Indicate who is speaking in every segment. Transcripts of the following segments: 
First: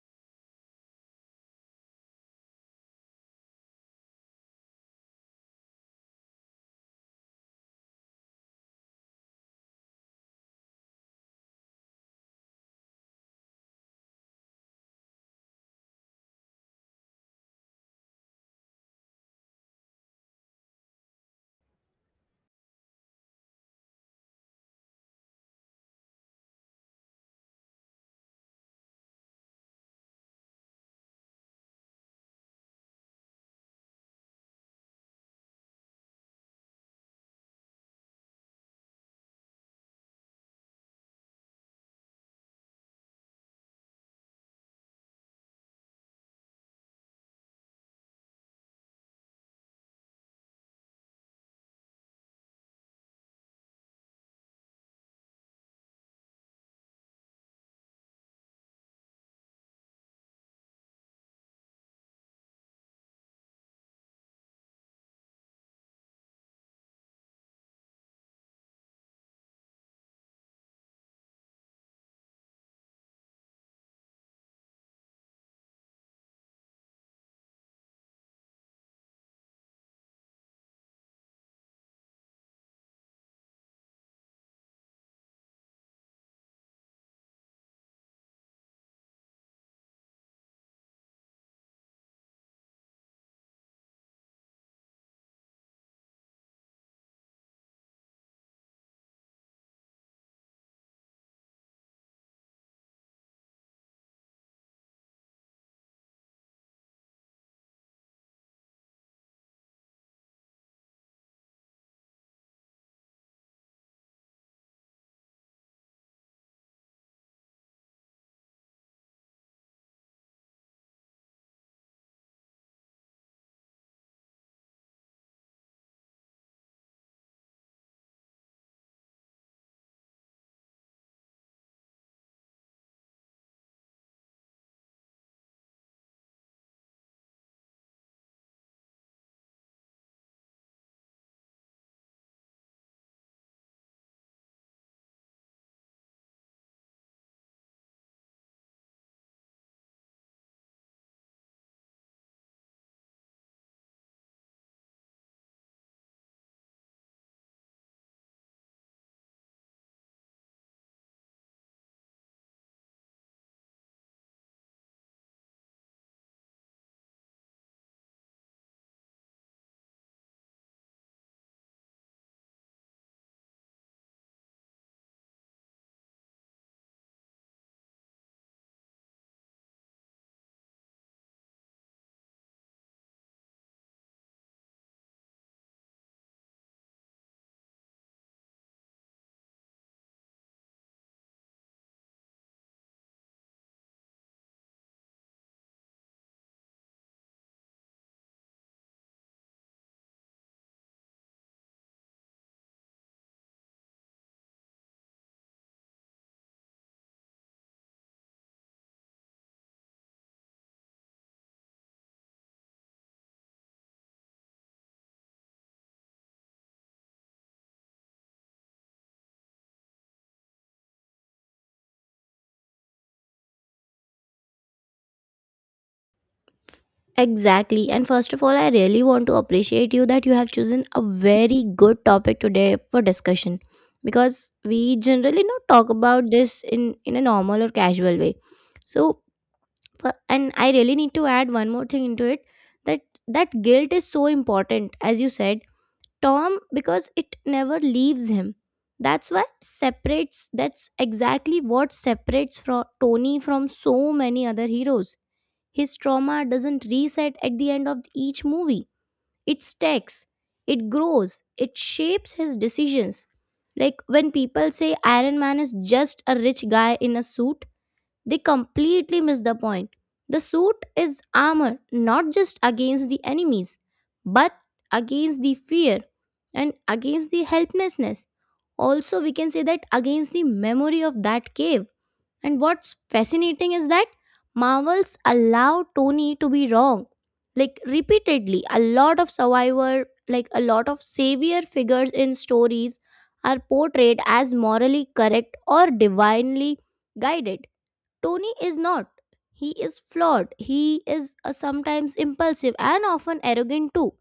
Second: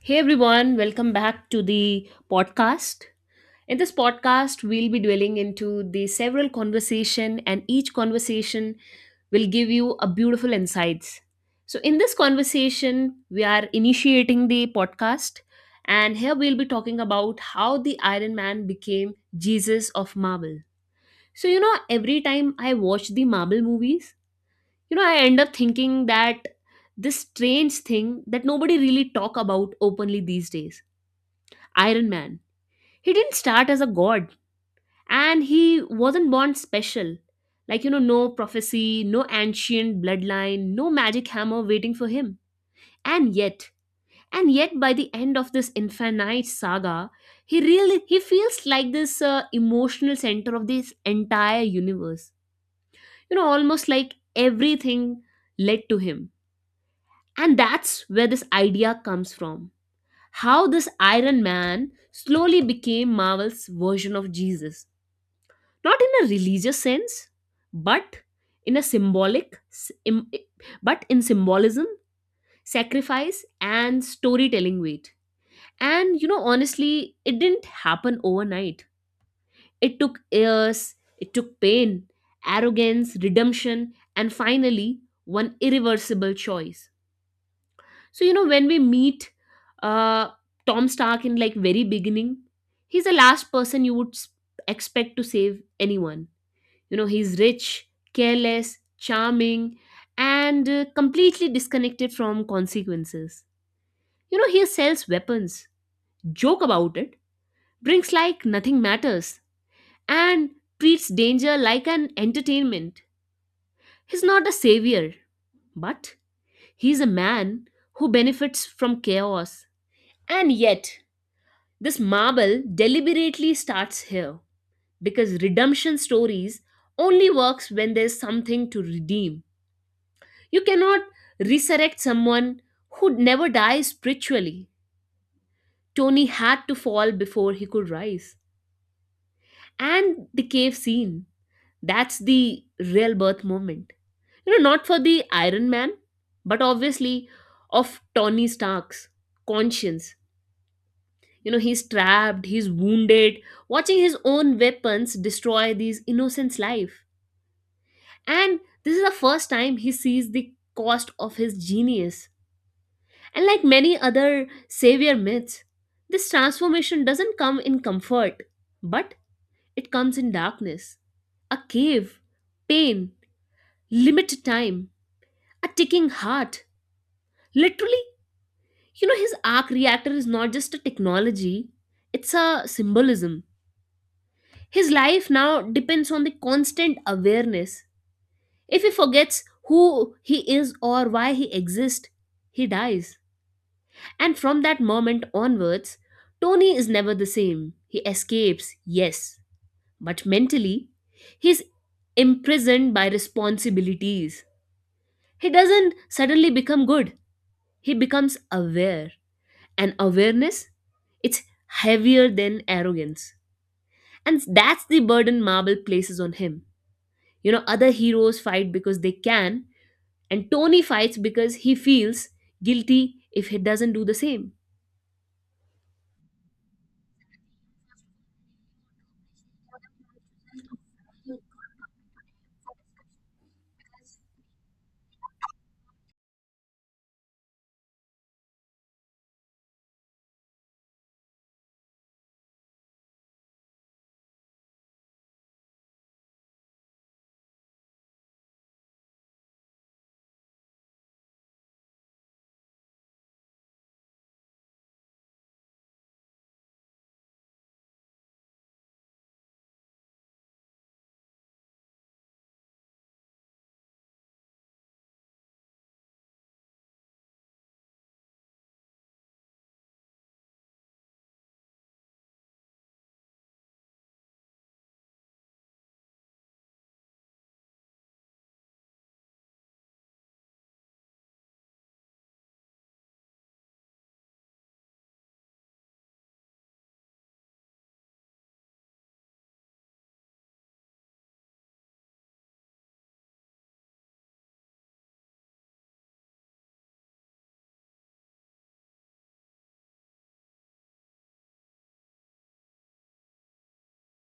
Speaker 1: Hey everyone, welcome back to the podcast. In this podcast, we'll be dwelling into the several conversation and each conversation will give you a beautiful insights. So in this conversation, we are initiating the podcast and here we'll be talking about how the Iron Man became Jesus of Marvel. So every time I watch the Marvel movies, I end up thinking that this strange thing that nobody really talk about openly these days Iron Man. He didn't start as a god and he wasn't born special. Like, no prophecy, no ancient bloodline, no magic hammer waiting for him. And yet, and yet, by the end of this infinite saga, he feels like this emotional center of this entire universe. Almost like everything led to him. And that's where this idea comes from. How this Iron Man slowly became Marvel's version of Jesus. Not in a religious sense, but in a symbolic s- im- I- but in symbolism, sacrifice, and storytelling weight. And honestly, it didn't happen overnight. It took years, it took pain, arrogance, redemption, and finally one irreversible choice. So when we meet uh Tom Stark in like very beginning, he's the last person you would expect to save anyone. He's rich, careless, charming, and completely disconnected from consequences. He sells weapons, joke about it, brings like nothing matters, and treats danger like an entertainment. He's not a savior, but he's a man who benefits from chaos. And yet, this marble deliberately starts here because redemption stories only works when there's something to redeem. You cannot resurrect someone who never dies spiritually. Tony had to fall before he could rise. And the cave scene, that's the real birth moment. Not for the Iron Man, but obviously of Tony Stark's conscience. He's trapped, he's wounded, watching his own weapons destroy these innocents' life. And this is the first time he sees the cost of his genius. And like many other savior myths, this transformation doesn't come in comfort, but it comes in darkness. A cave, pain, limited time, a ticking heart. Literally, his arc reactor is not just a technology, it's a symbolism. His life now depends on the constant awareness. If he forgets who he is or why he exists, he dies. And from that moment onwards, Tony is never the same. He escapes, yes, but mentally, he's imprisoned by responsibilities. He doesn't suddenly become good, he becomes aware. And awareness, it's heavier than arrogance. And that's the burden Marble places on him. Other heroes fight because they can, and Tony fights because he feels guilty if he doesn't do the same.
Speaker 2: Exactly. And first of all, I really want to appreciate you that you have chosen a very good topic today for discussion because we generally not talk about this in a normal or casual way. So, and I really need to add one more thing into it that guilt is so important as you said, Tom, because it never leaves him. That's exactly what separates from Tony from so many other heroes. His trauma doesn't reset at the end of each movie. It stacks, it grows, it shapes his decisions. Like when people say Iron Man is just a rich guy in a suit, they completely miss the point. The suit is armor, not just against the enemies, but against the fear and against the helplessness. Also, we can say that against the memory of that cave. And what's fascinating is that Marvels allow Tony to be wrong. Like repeatedly, a lot of savior figures in stories are portrayed as morally correct or divinely guided. Tony is not. He is flawed. He is sometimes impulsive and often arrogant too.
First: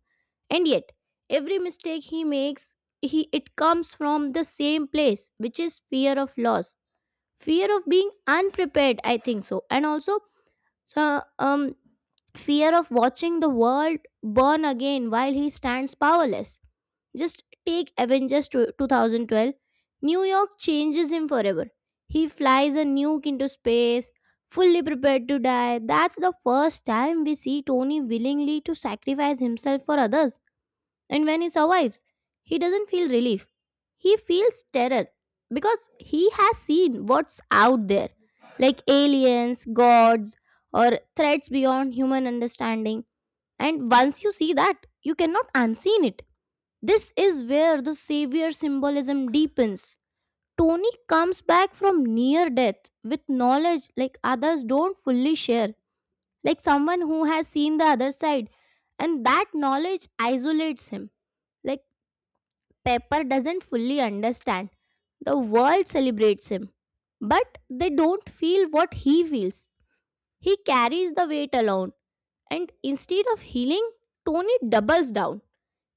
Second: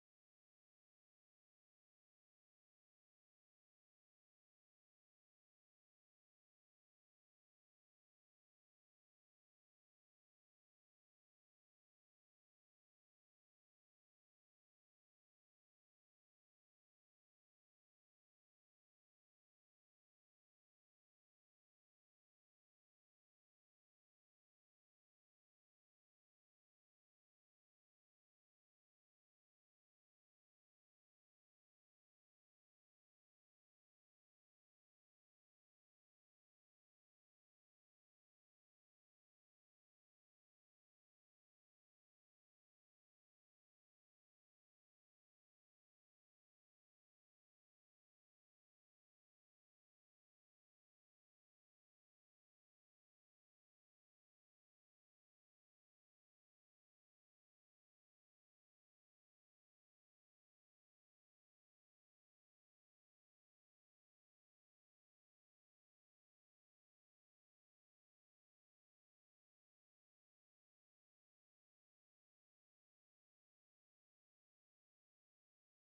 Speaker 2: And yet, every mistake he makes, he it comes from the same place, which is fear of loss, fear of being unprepared, I think so, and also so um fear of watching the world burn again while he stands powerless. Just take Avengers 2012. New York changes him forever. He flies a nuke into space fully prepared to die. That's the first time we see Tony willingly to sacrifice himself for others. And when he survives, he doesn't feel relief. He feels terror because he has seen what's out there, like aliens, gods, or threats beyond human understanding. And once you see that, you cannot unseen it. This is where the savior symbolism deepens. Tony comes back from near death with knowledge like others don't fully share, like someone who has seen the other side, and that knowledge isolates him. Like Pepper doesn't fully understand. The world celebrates him, but they don't feel what he feels. He carries the weight alone, and instead of healing, Tony doubles down.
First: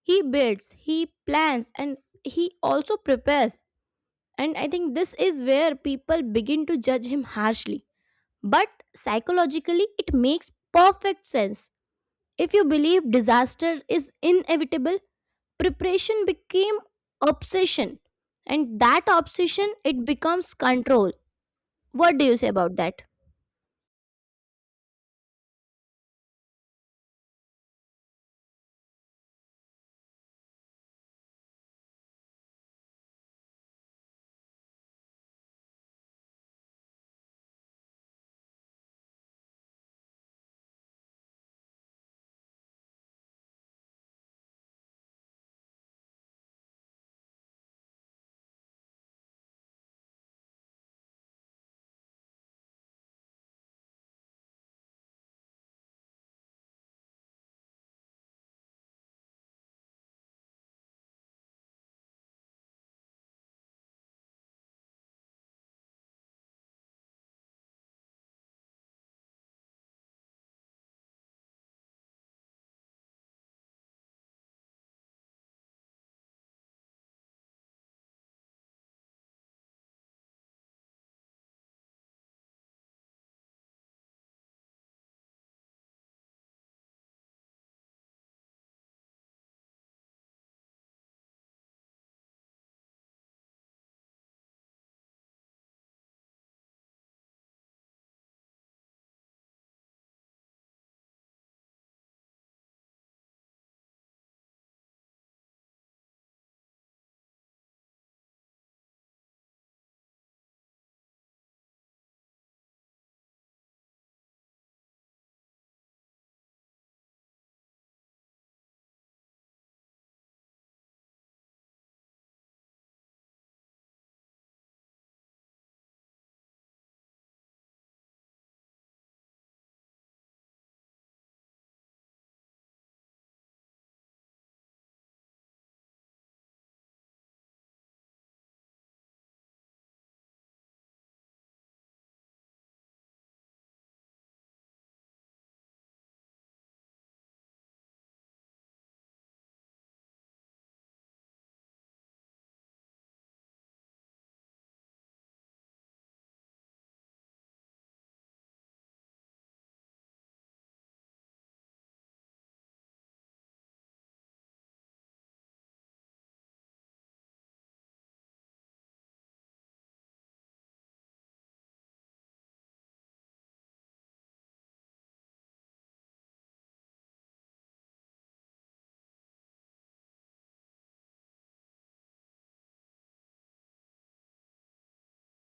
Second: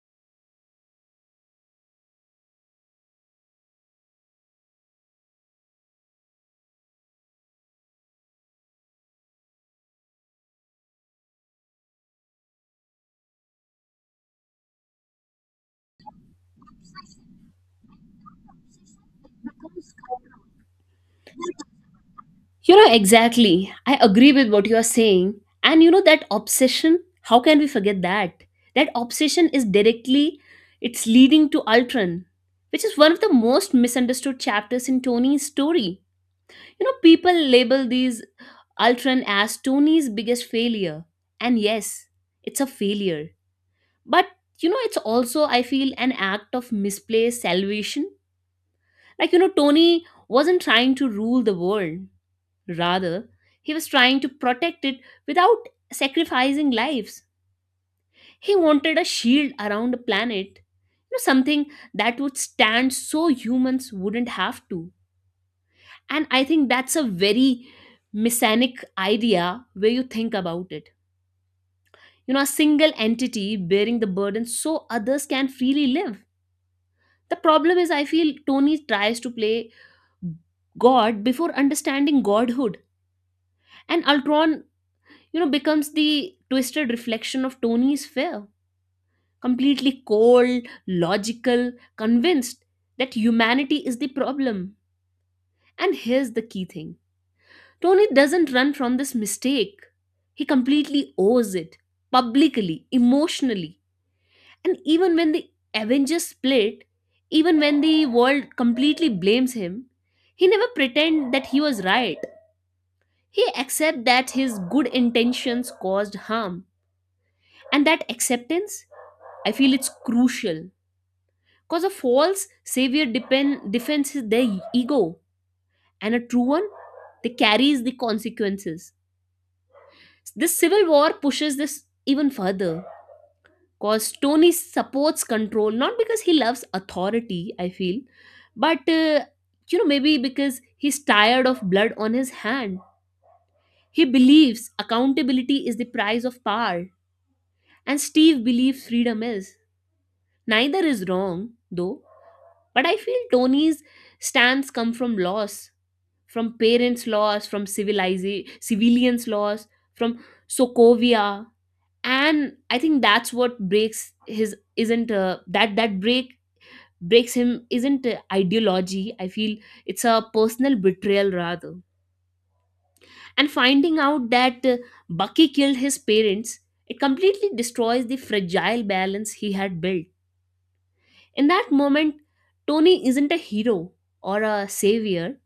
Speaker 2: He builds, he plans, and he also prepares. And I think this is where people begin to judge him harshly. But psychologically, it makes perfect sense. If you believe disaster is inevitable, preparation became obsession, and that obsession it becomes control. What do you say about
Speaker 1: You know,
Speaker 2: that?
Speaker 1: exactly. I agree with what you are saying. And that obsession, how can we forget that? That obsession is directly, it's leading to Ultron, which is one of the most misunderstood chapters in Tony's story. People label these Ultron as Tony's biggest failure. And yes, it's a failure. But, it's also, I feel, an act of misplaced salvation. Like, Tony wasn't trying to rule the world. Rather, he was trying to protect it without sacrificing lives. He wanted a shield around the planet, something that would stand so humans wouldn't have to. And I think that's a very messianic idea where you think about it. A single entity bearing the burden so others can freely live. The problem is, I feel Tony tries to play God before understanding godhood. And Ultron becomes the twisted reflection of Tony's fear. Completely cold, logical, convinced that humanity is the problem. And here's the key thing: Tony doesn't run from this mistake, he completely owes it publicly, emotionally. And even when the Avengers split, even when the world completely blames him, he never pretend that he was right. He accept that his good intentions caused harm. And that acceptance, I feel, it's crucial because a false savior depend defends their ego, and a true one, they carries the consequences. This civil war pushes this even further because Tony supports control not because he loves authority. I feel, but maybe because he's tired of blood on his hand. He believes accountability is the price of power, and Steve believes freedom is. Neither is wrong though. But I feel Tony's stance come from loss, from parents' loss, from civilians' loss, from Sokovia, and I think that's what breaks his isn't that breaks him isn't ideology. I feel it's a personal betrayal rather. And finding out that Bucky killed his parents, it completely destroys the fragile balance he had built. In that moment, Tony isn't a hero or a savior,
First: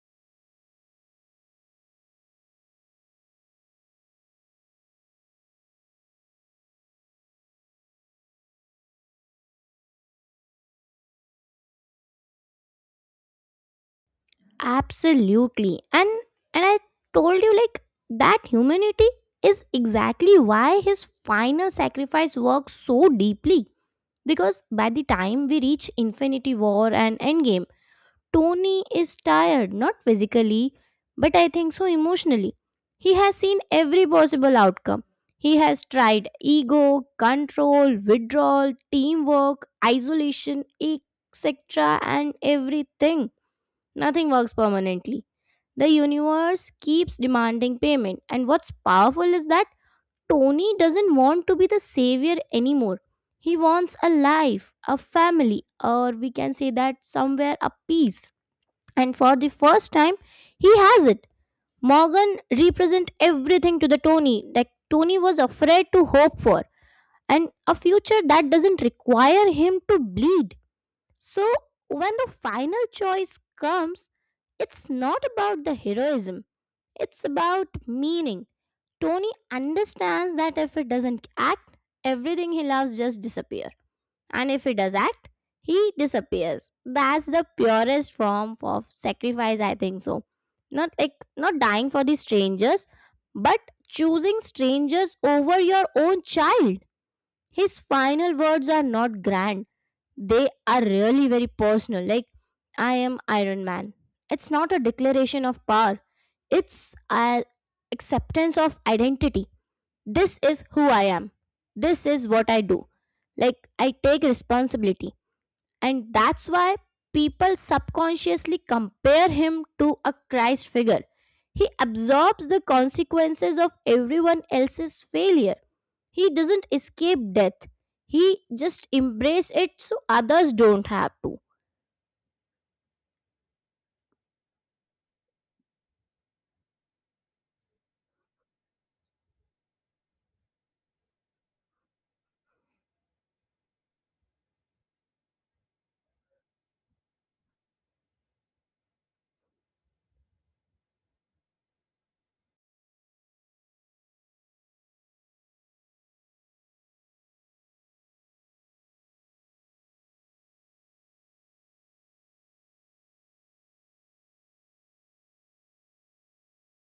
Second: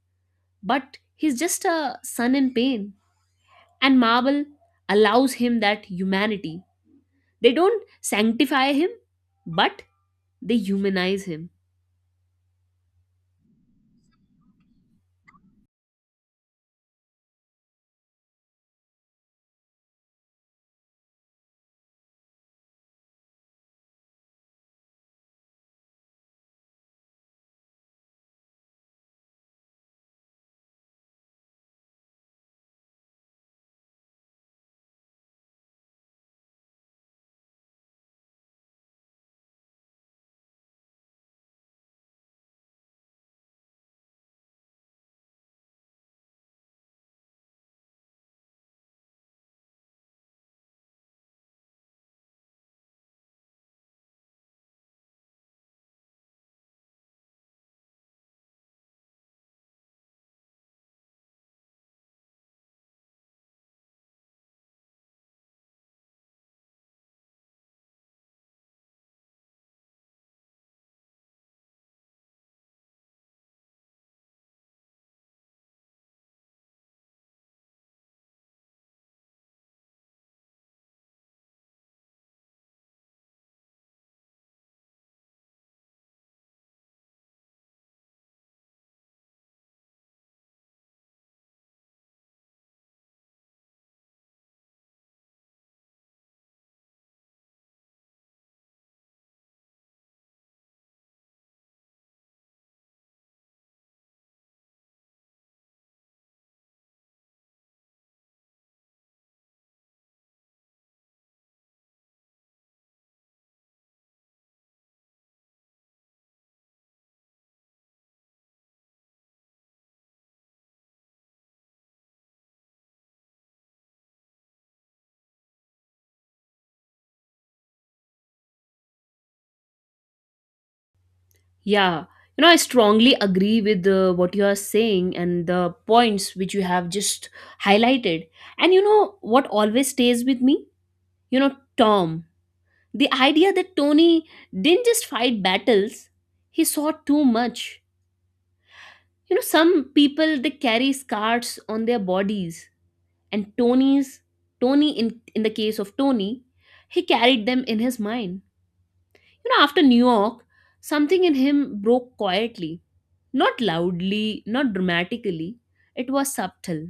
Speaker 1: but he's just a son in pain. And Marvel allows him that humanity. They don't sanctify him, but they humanize him.
Speaker 2: Absolutely. And I told you like that humanity is exactly why his final sacrifice works so deeply, because by the time we reach Infinity War and Endgame, Tony is tired, not physically, but I think so emotionally. He has seen every possible outcome. He has tried ego, control, withdrawal, teamwork, isolation, etc., and everything. Nothing works permanently. The universe keeps demanding payment, and what's powerful is that Tony doesn't want to be the savior anymore. He wants a life, a family, or we can say that somewhere a peace. And for the first time, he has it. Morgan represent everything to the tony that Tony was afraid to hope for, and a future that doesn't require him to bleed. So when the final choice comes, it's not about the heroism, it's about meaning. Tony understands that if he doesn't act, everything he loves just disappear. And if he does act, he disappears. That's the purest form of sacrifice, I think so. Not like not dying for the strangers, but choosing strangers over your own child. His final words are not grand. They are really very personal. Like, I am Iron Man. It's not a declaration of power. It's a acceptance of identity. This is who I am. This is what I do. Like I take responsibility. And that's why people subconsciously compare him to a Christ figure. He absorbs the consequences of everyone else's failure. He doesn't escape death. He just embraces it so others don't have to.
Speaker 1: Yeah, I strongly agree with what you are saying and the points which you have just highlighted. And you know what always stays with me? You know, Tom. The idea that Tony didn't just fight battles, he saw too much. Some people they carry scars on their bodies. And Tony's Tony in the case of Tony, he carried them in his mind. After New York, something in him broke quietly, not loudly, not dramatically. It was subtle.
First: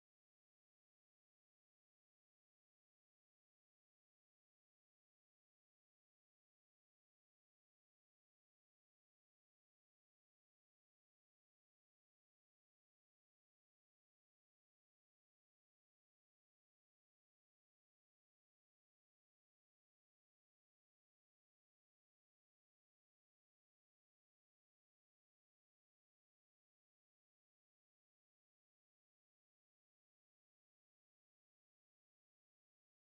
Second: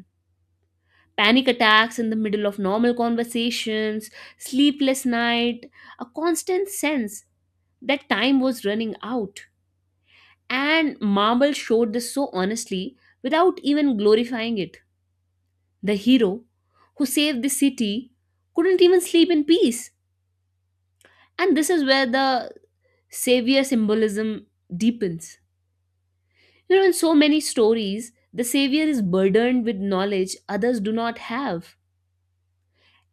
Speaker 1: Panic attacks in the middle of normal conversations, sleepless night, a constant sense that time was running out. And Marble showed this so honestly without even glorifying it. The hero who saved the city couldn't even sleep in peace. And this is where the savior symbolism deepens. In so many stories, the savior is burdened with knowledge others do not have.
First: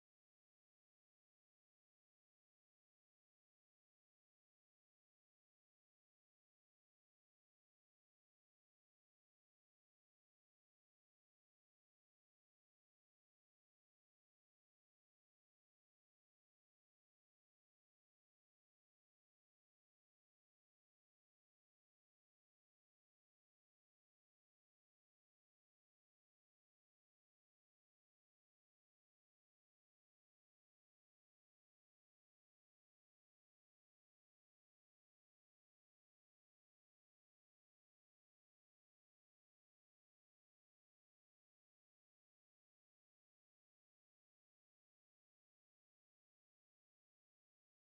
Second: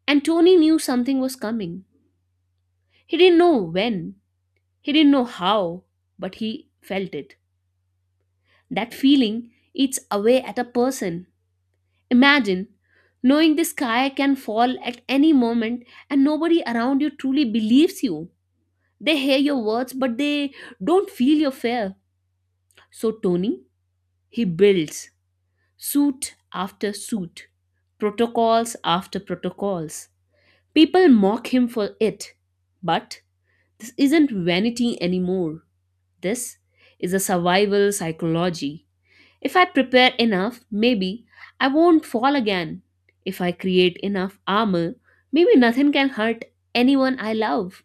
Speaker 1: And Tony knew something was coming. He didn't know when, he didn't know how, but he felt it. That feeling eats away at a person. Imagine knowing the sky can fall at any moment and nobody around you truly believes you. They hear your words, but they don't feel your fear. So Tony, he builds suit after suit, protocols after protocols. People mock him for it. But this isn't vanity anymore. This is a survival psychology. If I prepare enough, maybe I won't fall again. If I create enough armor, maybe nothing can hurt anyone I love.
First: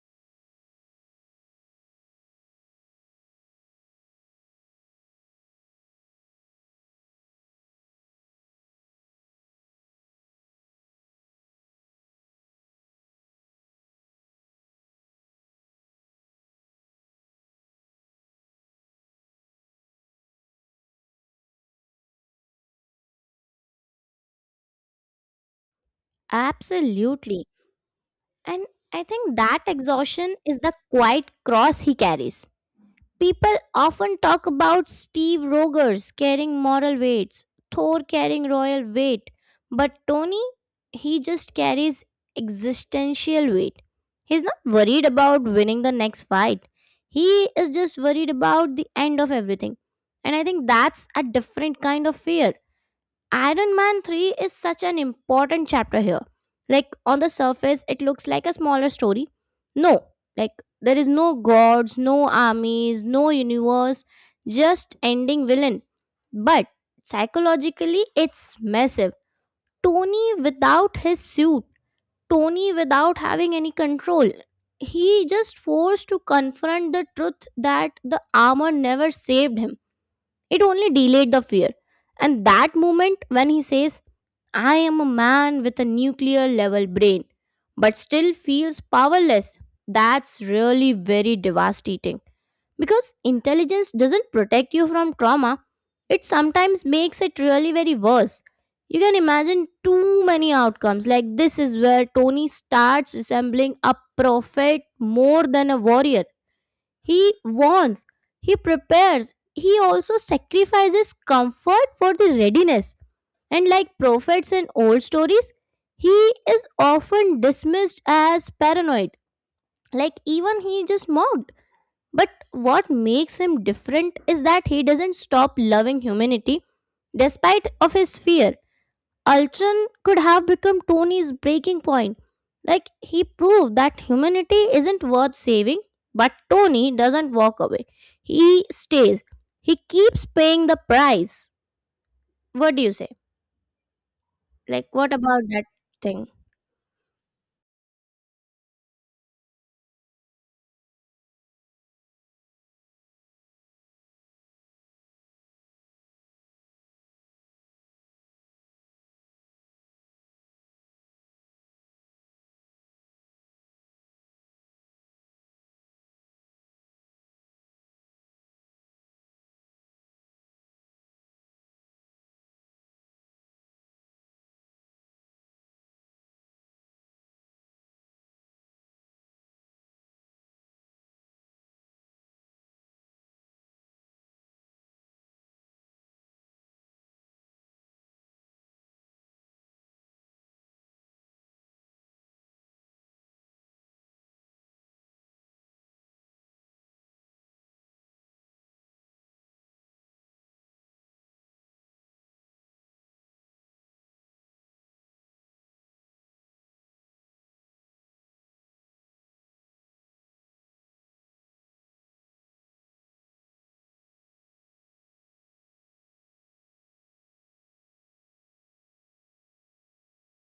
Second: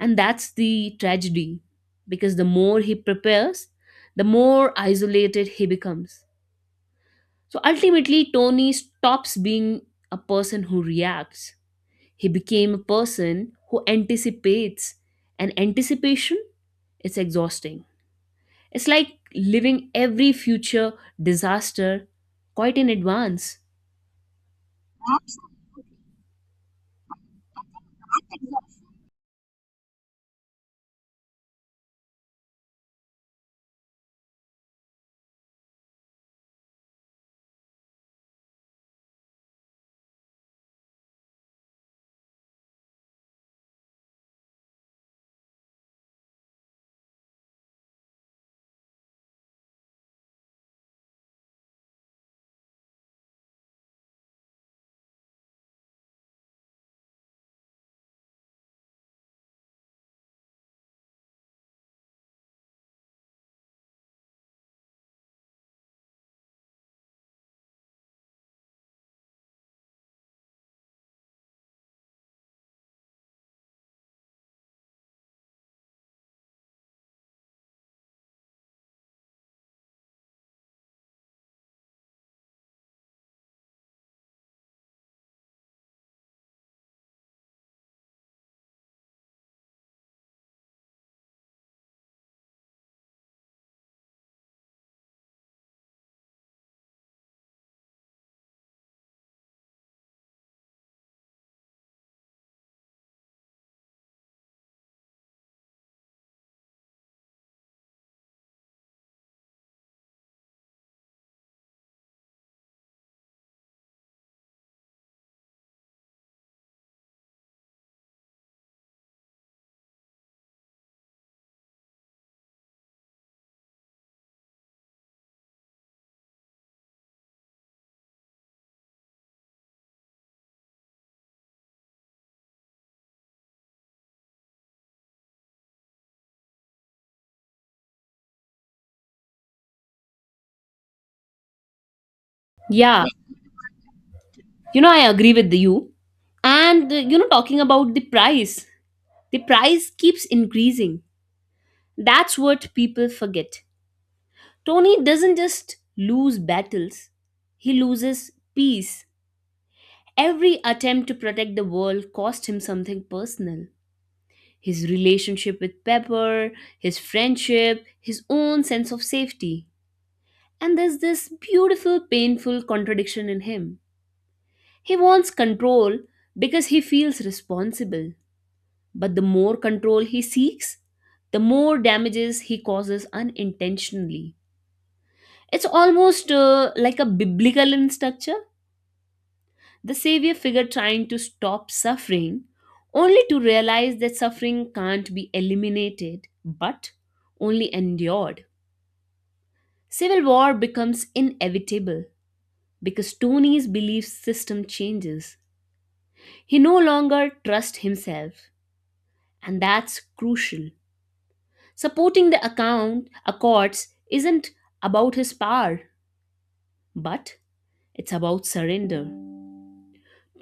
Speaker 1: And that's the tragedy because the more he prepares, the more isolated he becomes. So ultimately, Tony stops being a person who reacts. He became a person who anticipates, and anticipation is exhausting. It's like living every future disaster quite in advance.
Speaker 2: Absolutely. And I think that exhaustion is the quiet cross he carries. People often talk about Steve Rogers carrying moral weights, Thor carrying royal weight, but Tony, he just carries existential weight. He's not worried about winning the next fight. He is just worried about the end of everything. And I think that's a different kind of fear. Iron Man 3 is such an important chapter here. Like, on the surface, it looks like a smaller story. No, like, there is no gods, no armies, no universe, just ending villain. But psychologically, it's massive. Tony without his suit, Tony without having any control, he just forced to confront the truth that the armor never saved him, it only delayed the fear. And that moment when he says, I am a man with a nuclear level brain, but still feels powerless, that's really very devastating. Because intelligence doesn't protect you from trauma, it sometimes makes it really very worse. You can imagine too many outcomes. Like, this is where Tony starts resembling a prophet more than a warrior. He warns, he prepares, he also sacrifices comfort for the readiness. And like prophets in old stories, he is often dismissed as paranoid. Like even he just mocked. But what makes him different is that he doesn't stop loving humanity despite of his fear. Ultron could have become Tony's breaking point. Like, he proved that humanity isn't worth saving, but Tony doesn't walk away. He stays. He keeps paying the price. What do you
Speaker 1: Yeah,
Speaker 2: say? Like,
Speaker 1: I
Speaker 2: what
Speaker 1: agree
Speaker 2: about
Speaker 1: with
Speaker 2: that
Speaker 1: you.
Speaker 2: thing?
Speaker 1: And, talking about the price keeps increasing. That's what people forget. Tony doesn't just lose battles, he loses peace. Every attempt to protect the world cost him something personal. His relationship with Pepper, his friendship, his own sense of safety. And there's this beautiful, painful contradiction in him. He wants control because he feels responsible. But the more control he seeks, the more damages he causes unintentionally. It's almost like a biblical in structure. The savior figure trying to stop suffering, only to realize that suffering can't be eliminated, but only endured. Civil war becomes inevitable because Tony's belief system changes. He no longer trusts himself, and that's crucial. Supporting the account accords isn't about his power, but it's about surrender.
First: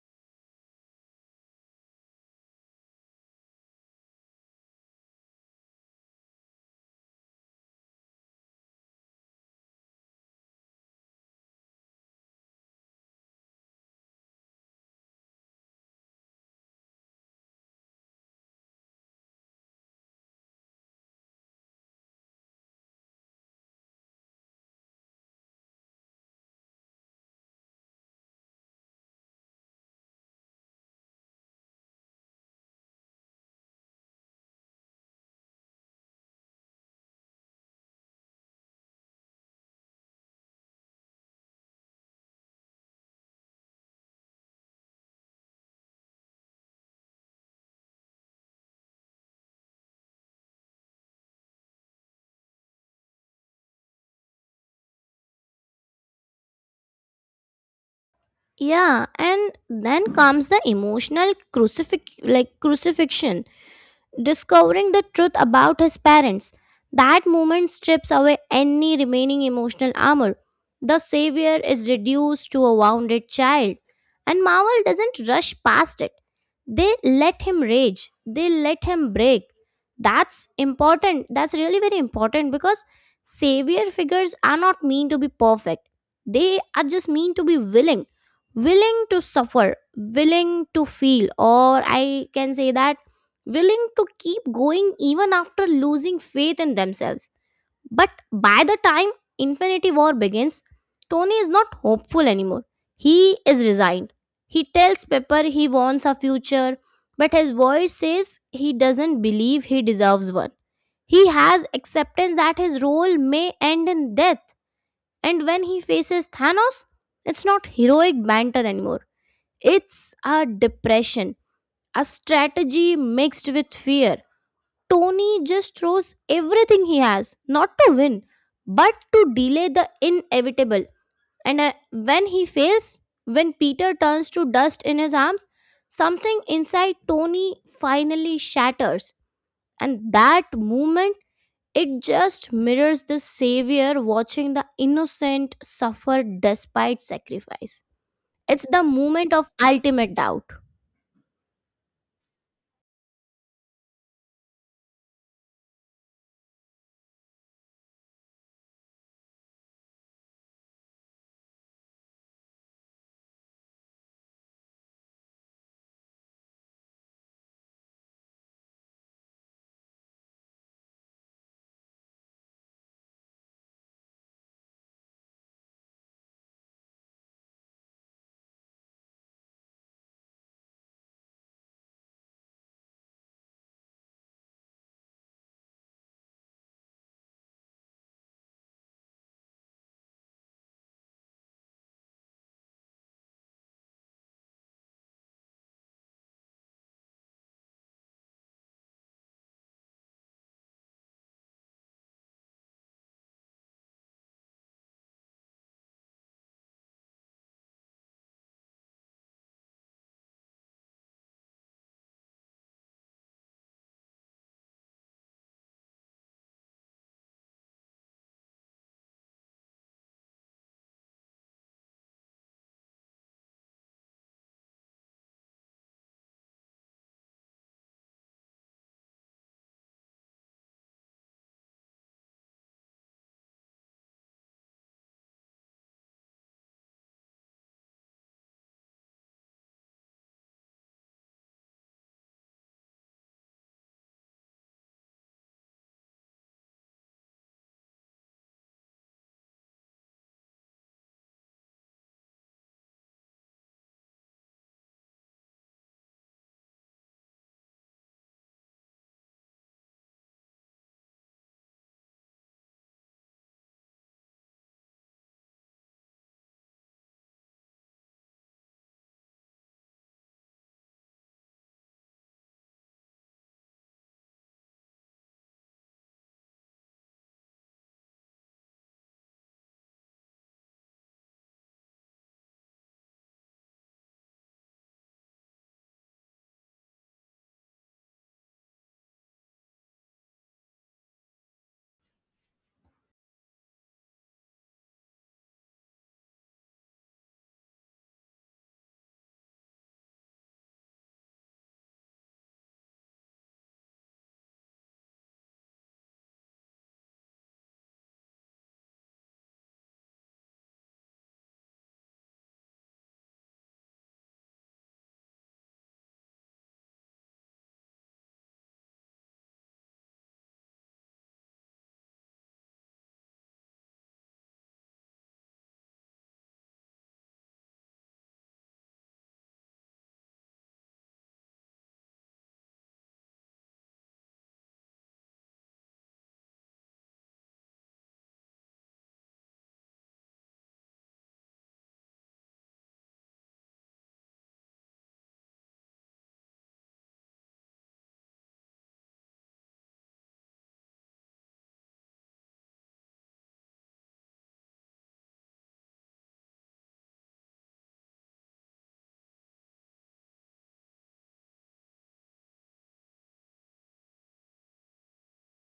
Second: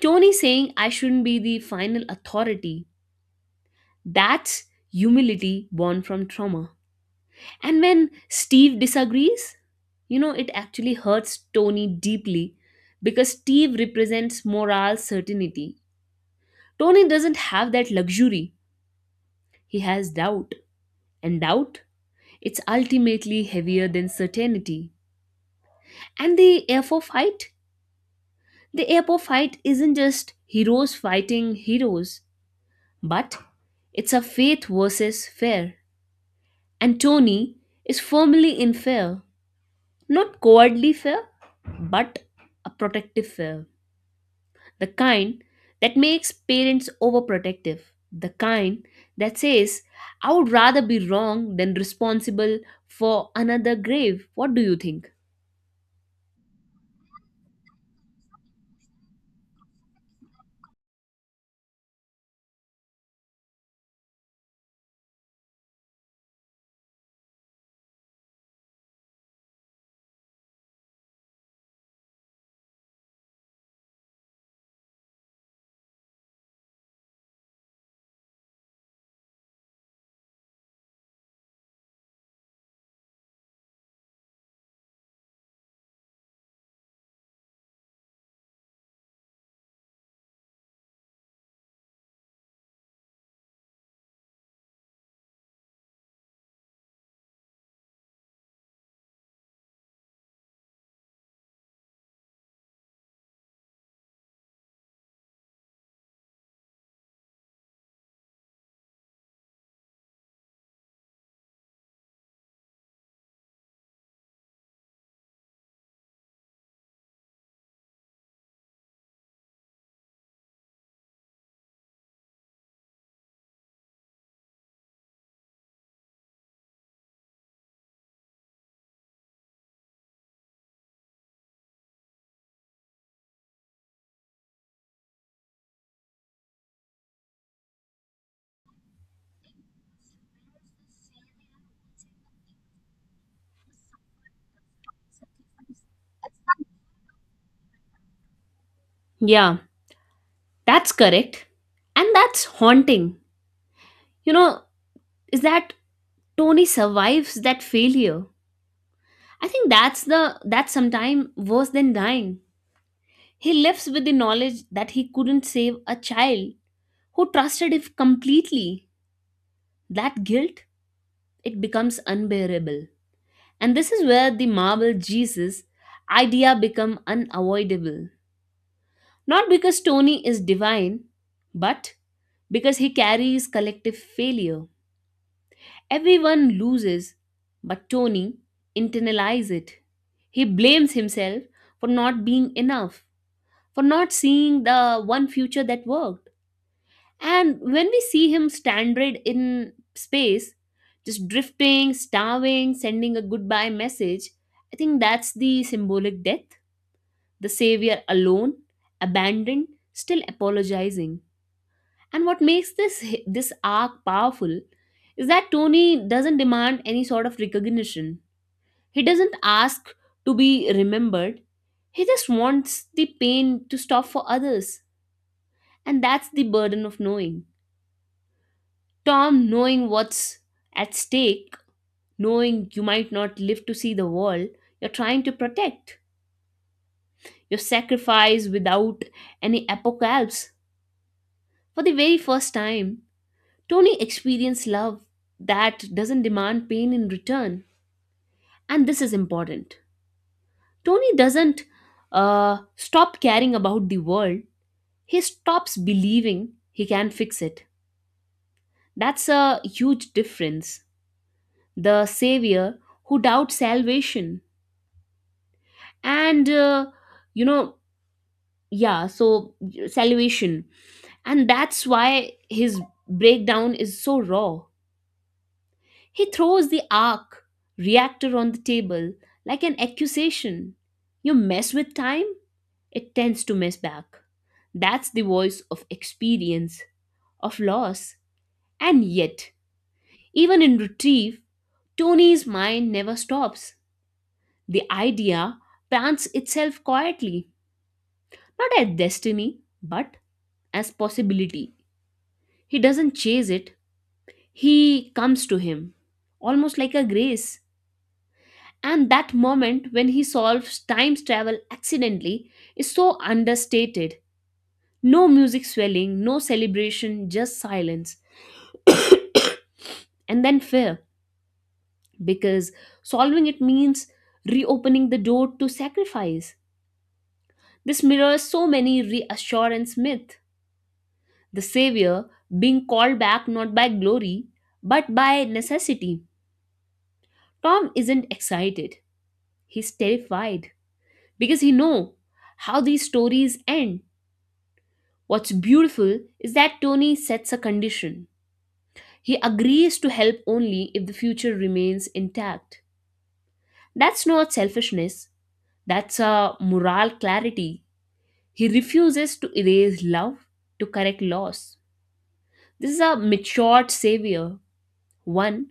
Speaker 1: Tony saying I shouldn't be the final authority. That's humility born from trauma. And when Steve disagrees, it actually hurts Tony deeply because Steve represents moral certainty. Tony doesn't have that luxury. He has doubt. And doubt, it's ultimately heavier than certainty. And the airport fight? The airport fight isn't just heroes fighting heroes, but it's a faith versus fear. And Tony is firmly in fear. Not cowardly fear, but a protective fear. The kind that makes parents overprotective. The kind that says, I would rather be wrong than responsible for another grave. What do you think?
Speaker 2: Yeah, and then comes the emotional crucifixion, discovering the truth about his parents. That moment strips away any remaining emotional armor. The savior is reduced to a wounded child, and Marvel doesn't rush past it. They let him rage, they let him break. That's important. That's really very important because savior figures are not mean to be perfect, they are just mean to be willing to suffer, willing to feel, or I can say that willing to keep going even after losing faith in themselves. But by the time Infinity War begins, Tony is not hopeful anymore. He is resigned. He tells Pepper he wants a future, but his voice says he doesn't believe he deserves one. He has acceptance that his role may end in death. And when he faces Thanos, it's not heroic banter anymore. It's a depression, a strategy mixed with fear. Tony just throws everything he has, not to win, but to delay the inevitable. And when he fails, when Peter turns to dust in his arms, something inside Tony finally shatters. And that moment, it just mirrors the Savior watching the innocent suffer despite sacrifice. It's the moment of
Speaker 1: Yeah,
Speaker 2: ultimate doubt.
Speaker 1: that's correct. And that's haunting. You know, is that Tony survives that failure. I think that's sometime worse than dying. He lives with the knowledge that he couldn't save a child who trusted him completely. That guilt, it becomes unbearable. And this is where the marble Jesus idea become unavoidable. Not because Tony is divine, but because he carries collective failure. Everyone loses, but Tony internalizes it. He blames himself for not being enough, for not seeing the one future that worked. And when we see him stranded in space, just drifting, starving, sending a goodbye message, I think that's the symbolic death. The savior alone, abandoned, still apologizing. And what makes this arc powerful is that Tony doesn't demand any sort of recognition. He doesn't ask to be remembered. He just wants the pain to stop for others. And that's the burden of knowing. Tom, knowing what's at stake, knowing you might not live to see the world you're trying to protect, your sacrifice without any apocalypse. For the very first time, Tony experienced love that doesn't demand pain in return. And this is important. Tony doesn't stop caring about the world, he stops believing he can fix it. That's a huge difference. The savior who doubts salvation and you know yeah, so salvation. And that's why his breakdown is so raw. He throws the arc reactor on the table like an accusation. You mess with time, it tends to mess back. That's the voice of experience, of loss. And yet, even in retrieve, Tony's mind never stops. The idea plants itself quietly, not at destiny but as possibility. He doesn't chase it, he comes to him, almost like a grace. And that moment when he solves time travel accidentally is so understated. No music swelling, no celebration, just silence. And then fear, because solving it means reopening the door to sacrifice. This mirrors so many reassurance myths. The savior being called back not by glory, but by necessity. Tom isn't excited. He's terrified because he know how these stories end. What's beautiful is that Tony sets a condition. He agrees to help only if the future remains intact. That's not selfishness, that's a moral clarity. He refuses to erase love, to correct loss. This is a matured savior, one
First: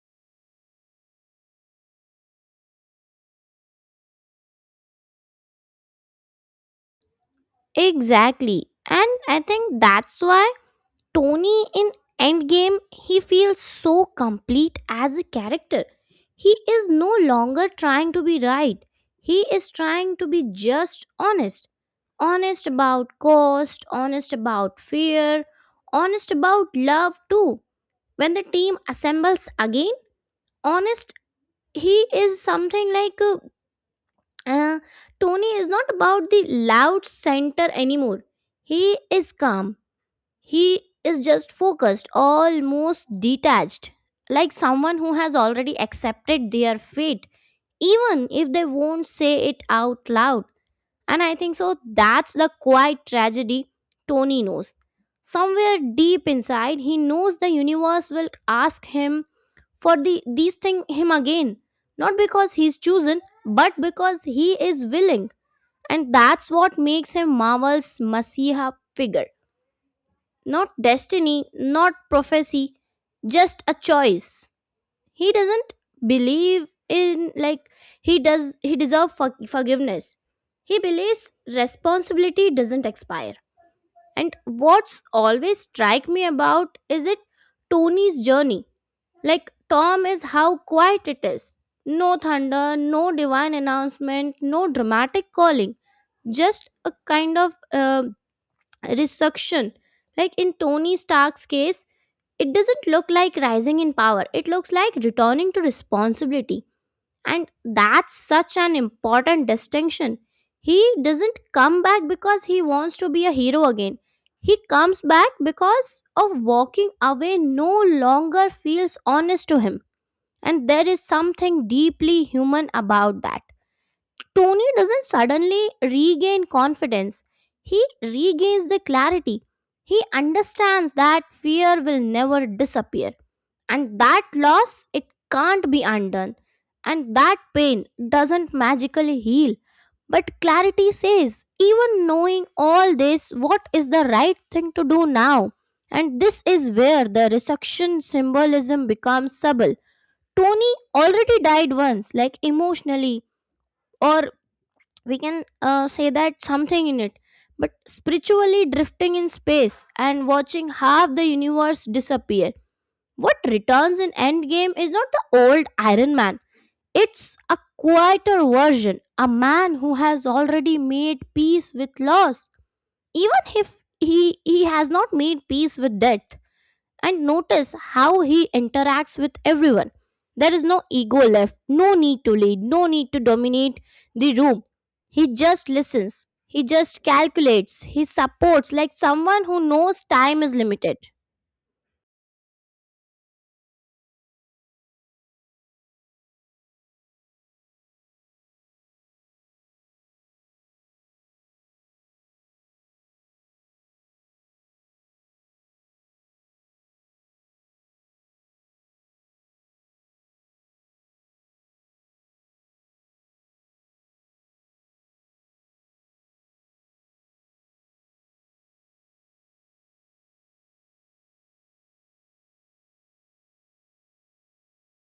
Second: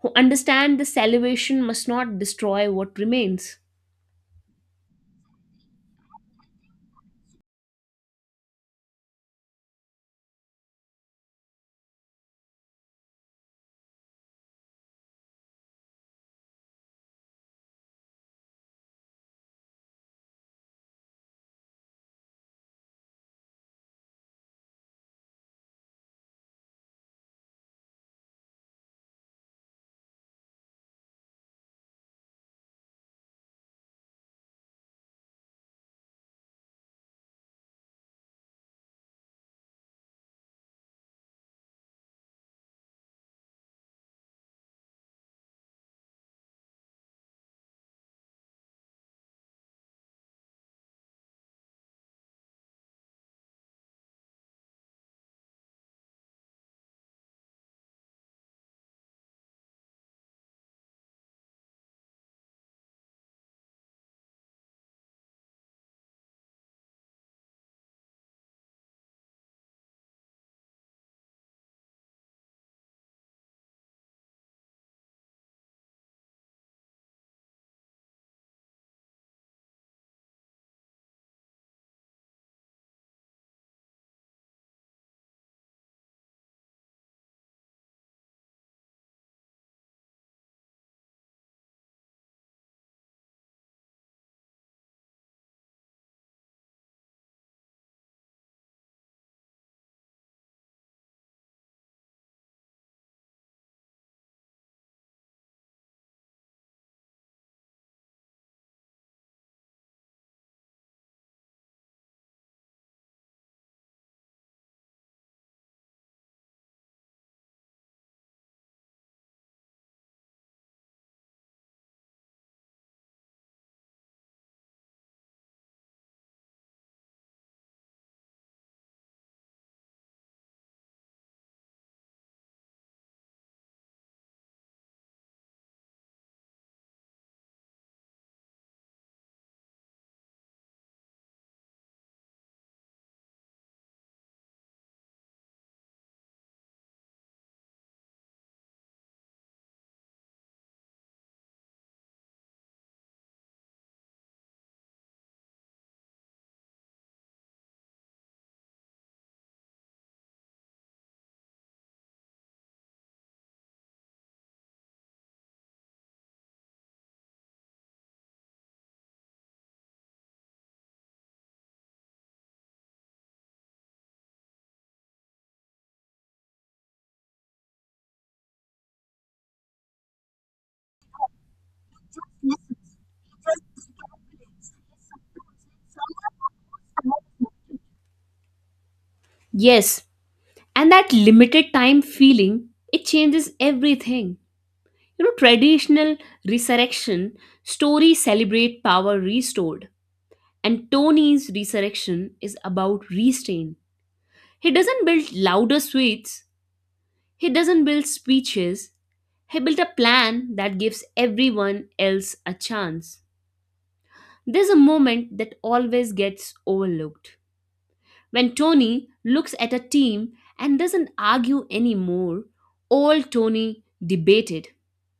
Speaker 1: who understands the salvation must not destroy what remains.
Speaker 2: Exactly. And I think that's why Tony in Endgame, he feels so complete as a character. He is no longer trying to be right. He is trying to be just honest. Honest about cost, honest about fear, honest about love too. When the team assembles again, honest, he is something like uh, Tony is not about the loud center anymore. He is calm, he is just focused, almost detached, like someone who has already accepted their fate, even if they won't say it out loud. And I think so that's the quiet tragedy. Tony knows. Somewhere deep inside, he knows the universe will ask him for the these thing him again. Not because he's chosen, but because he is willing. And that's what makes him Marvel's Messiah figure. Not destiny, not prophecy, just a choice. He doesn't believe in he does he deserve forgiveness. He believes responsibility doesn't expire. And what's always strike me about is it Tony's journey. Like Tom is how quiet it is. No thunder, no divine announcement, no dramatic calling. Just a kind of resurrection. Like in Tony Stark's case, it doesn't look like rising in power, it looks like returning to responsibility. And that's such an important distinction. He doesn't come back because he wants to be a hero again. He comes back because of walking away no longer feels honest to him. And there is something deeply human about that. Tony doesn't suddenly regain confidence, he regains the clarity. He understands that fear will never disappear, and that loss it can't be undone, and that pain doesn't magically heal, but clarity says even knowing all this, what is the right thing to do now? And this is where the resurrection symbolism becomes subtle. Tony already died once, like emotionally, or we can say that something in it, but spiritually drifting in space and watching half the universe disappear. What returns in Endgame is not the old Iron Man. It's a quieter version, a man who has already made peace with loss, even if he has not made peace with death. And notice how he interacts with everyone. There is no ego left, no need to lead, no need to dominate the room. He just listens, he just calculates, he supports like someone who
Speaker 1: Yes.
Speaker 2: knows time is
Speaker 1: And
Speaker 2: limited.
Speaker 1: that limited time feeling, it changes everything. Traditional resurrection stories celebrate power restored, and Tony's resurrection is about restraint. He doesn't build louder suites, he doesn't build speeches, he built a plan that gives everyone else a chance. There's a moment that always gets overlooked. When Tony looks at a team and doesn't argue anymore, old Tony debated.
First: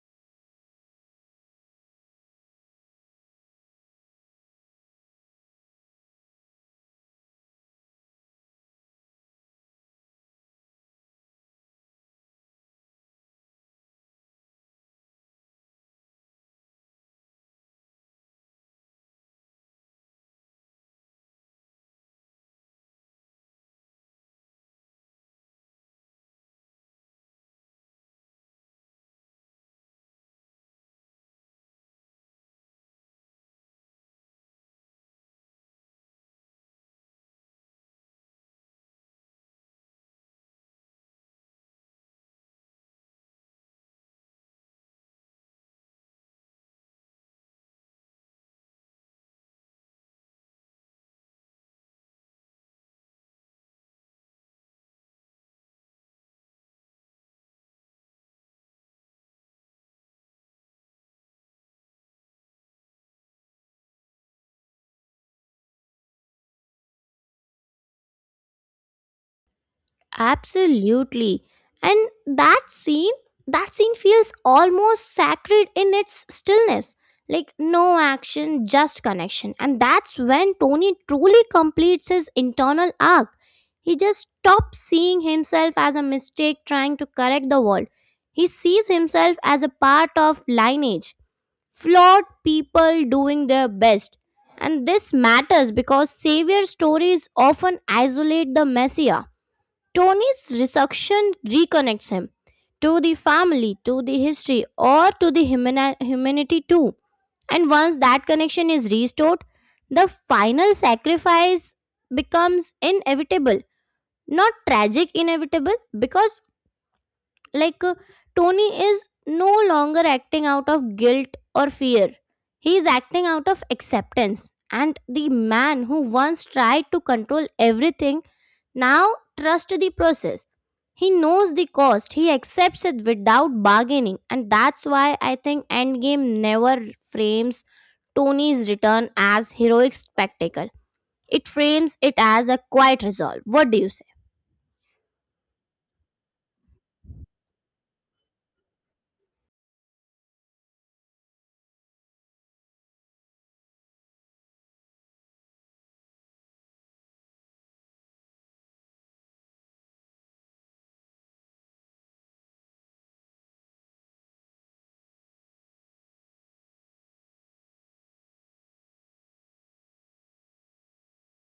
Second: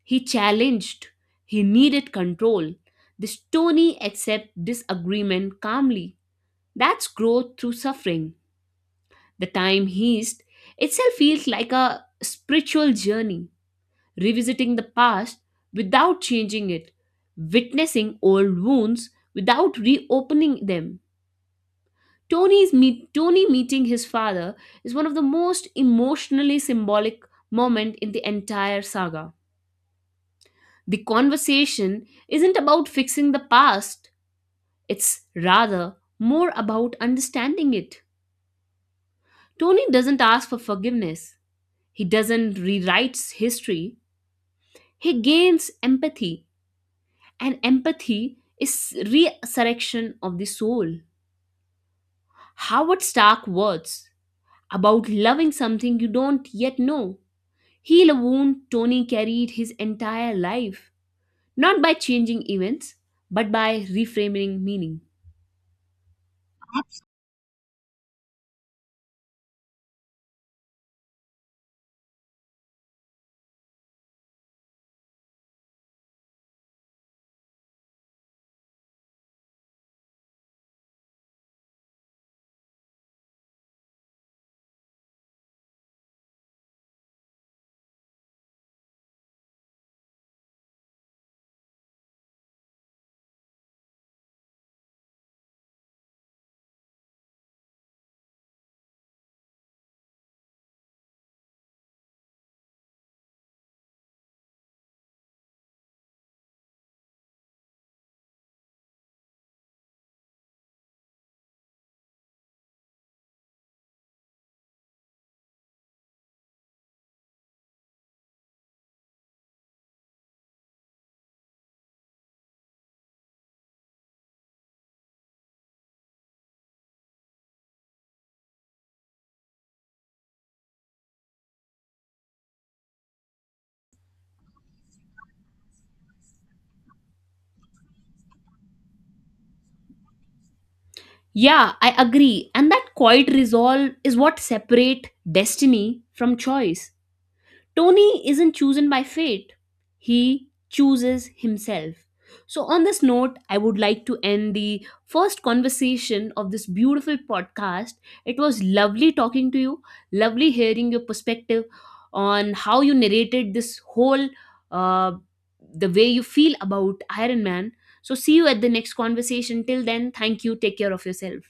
Speaker 1: He challenged. He needed control. This Tony accepts disagreement calmly. That's growth through suffering. The time heist itself feels like a spiritual journey, revisiting the past without changing it, witnessing old wounds without reopening them. Tony meeting his father is one of the most emotionally symbolic moment in the entire saga. The conversation isn't about fixing the past, it's rather more about understanding it. Tony doesn't ask for forgiveness. He doesn't rewrite history. He gains empathy, and empathy is resurrection of the soul. Howard Stark words about loving something you don't yet know heal a wound Tony carried his entire life, not by changing events, but by reframing meaning.
Speaker 2: Absolutely. And that scene feels almost sacred in its stillness. Like no action, just connection. And that's when Tony truly completes his internal arc. He just stops seeing himself as a mistake trying to correct the world. He sees himself as a part of lineage, flawed people doing their best. And this matters because savior stories often isolate the messiah. Tony's resurrection reconnects him to the family, to the history, or to the humanity too. And once that connection is restored, the final sacrifice becomes inevitable. Not tragic, inevitable, because like, uh, Tony is no longer acting out of guilt or fear. He is acting out of acceptance. And the man who once tried to control everything now trusts the process. He knows the cost. He accepts it without bargaining. And that's why I think Endgame never frames Tony's return as heroic spectacle. It
Speaker 1: Yeah, I
Speaker 2: frames it as
Speaker 1: agree.
Speaker 2: a
Speaker 1: And that
Speaker 2: quiet
Speaker 1: quiet
Speaker 2: resolve. What do you
Speaker 1: resolve
Speaker 2: say?
Speaker 1: is what separate destiny from choice. Tony isn't chosen by fate, he chooses himself. So, on this note, I would like to end the first conversation of this beautiful podcast. It was lovely talking to you, lovely hearing your perspective on how you narrated this whole, uh, the way you feel about Iron Man. So, see you at the next conversation. Till then, thank you. Take care of yourself.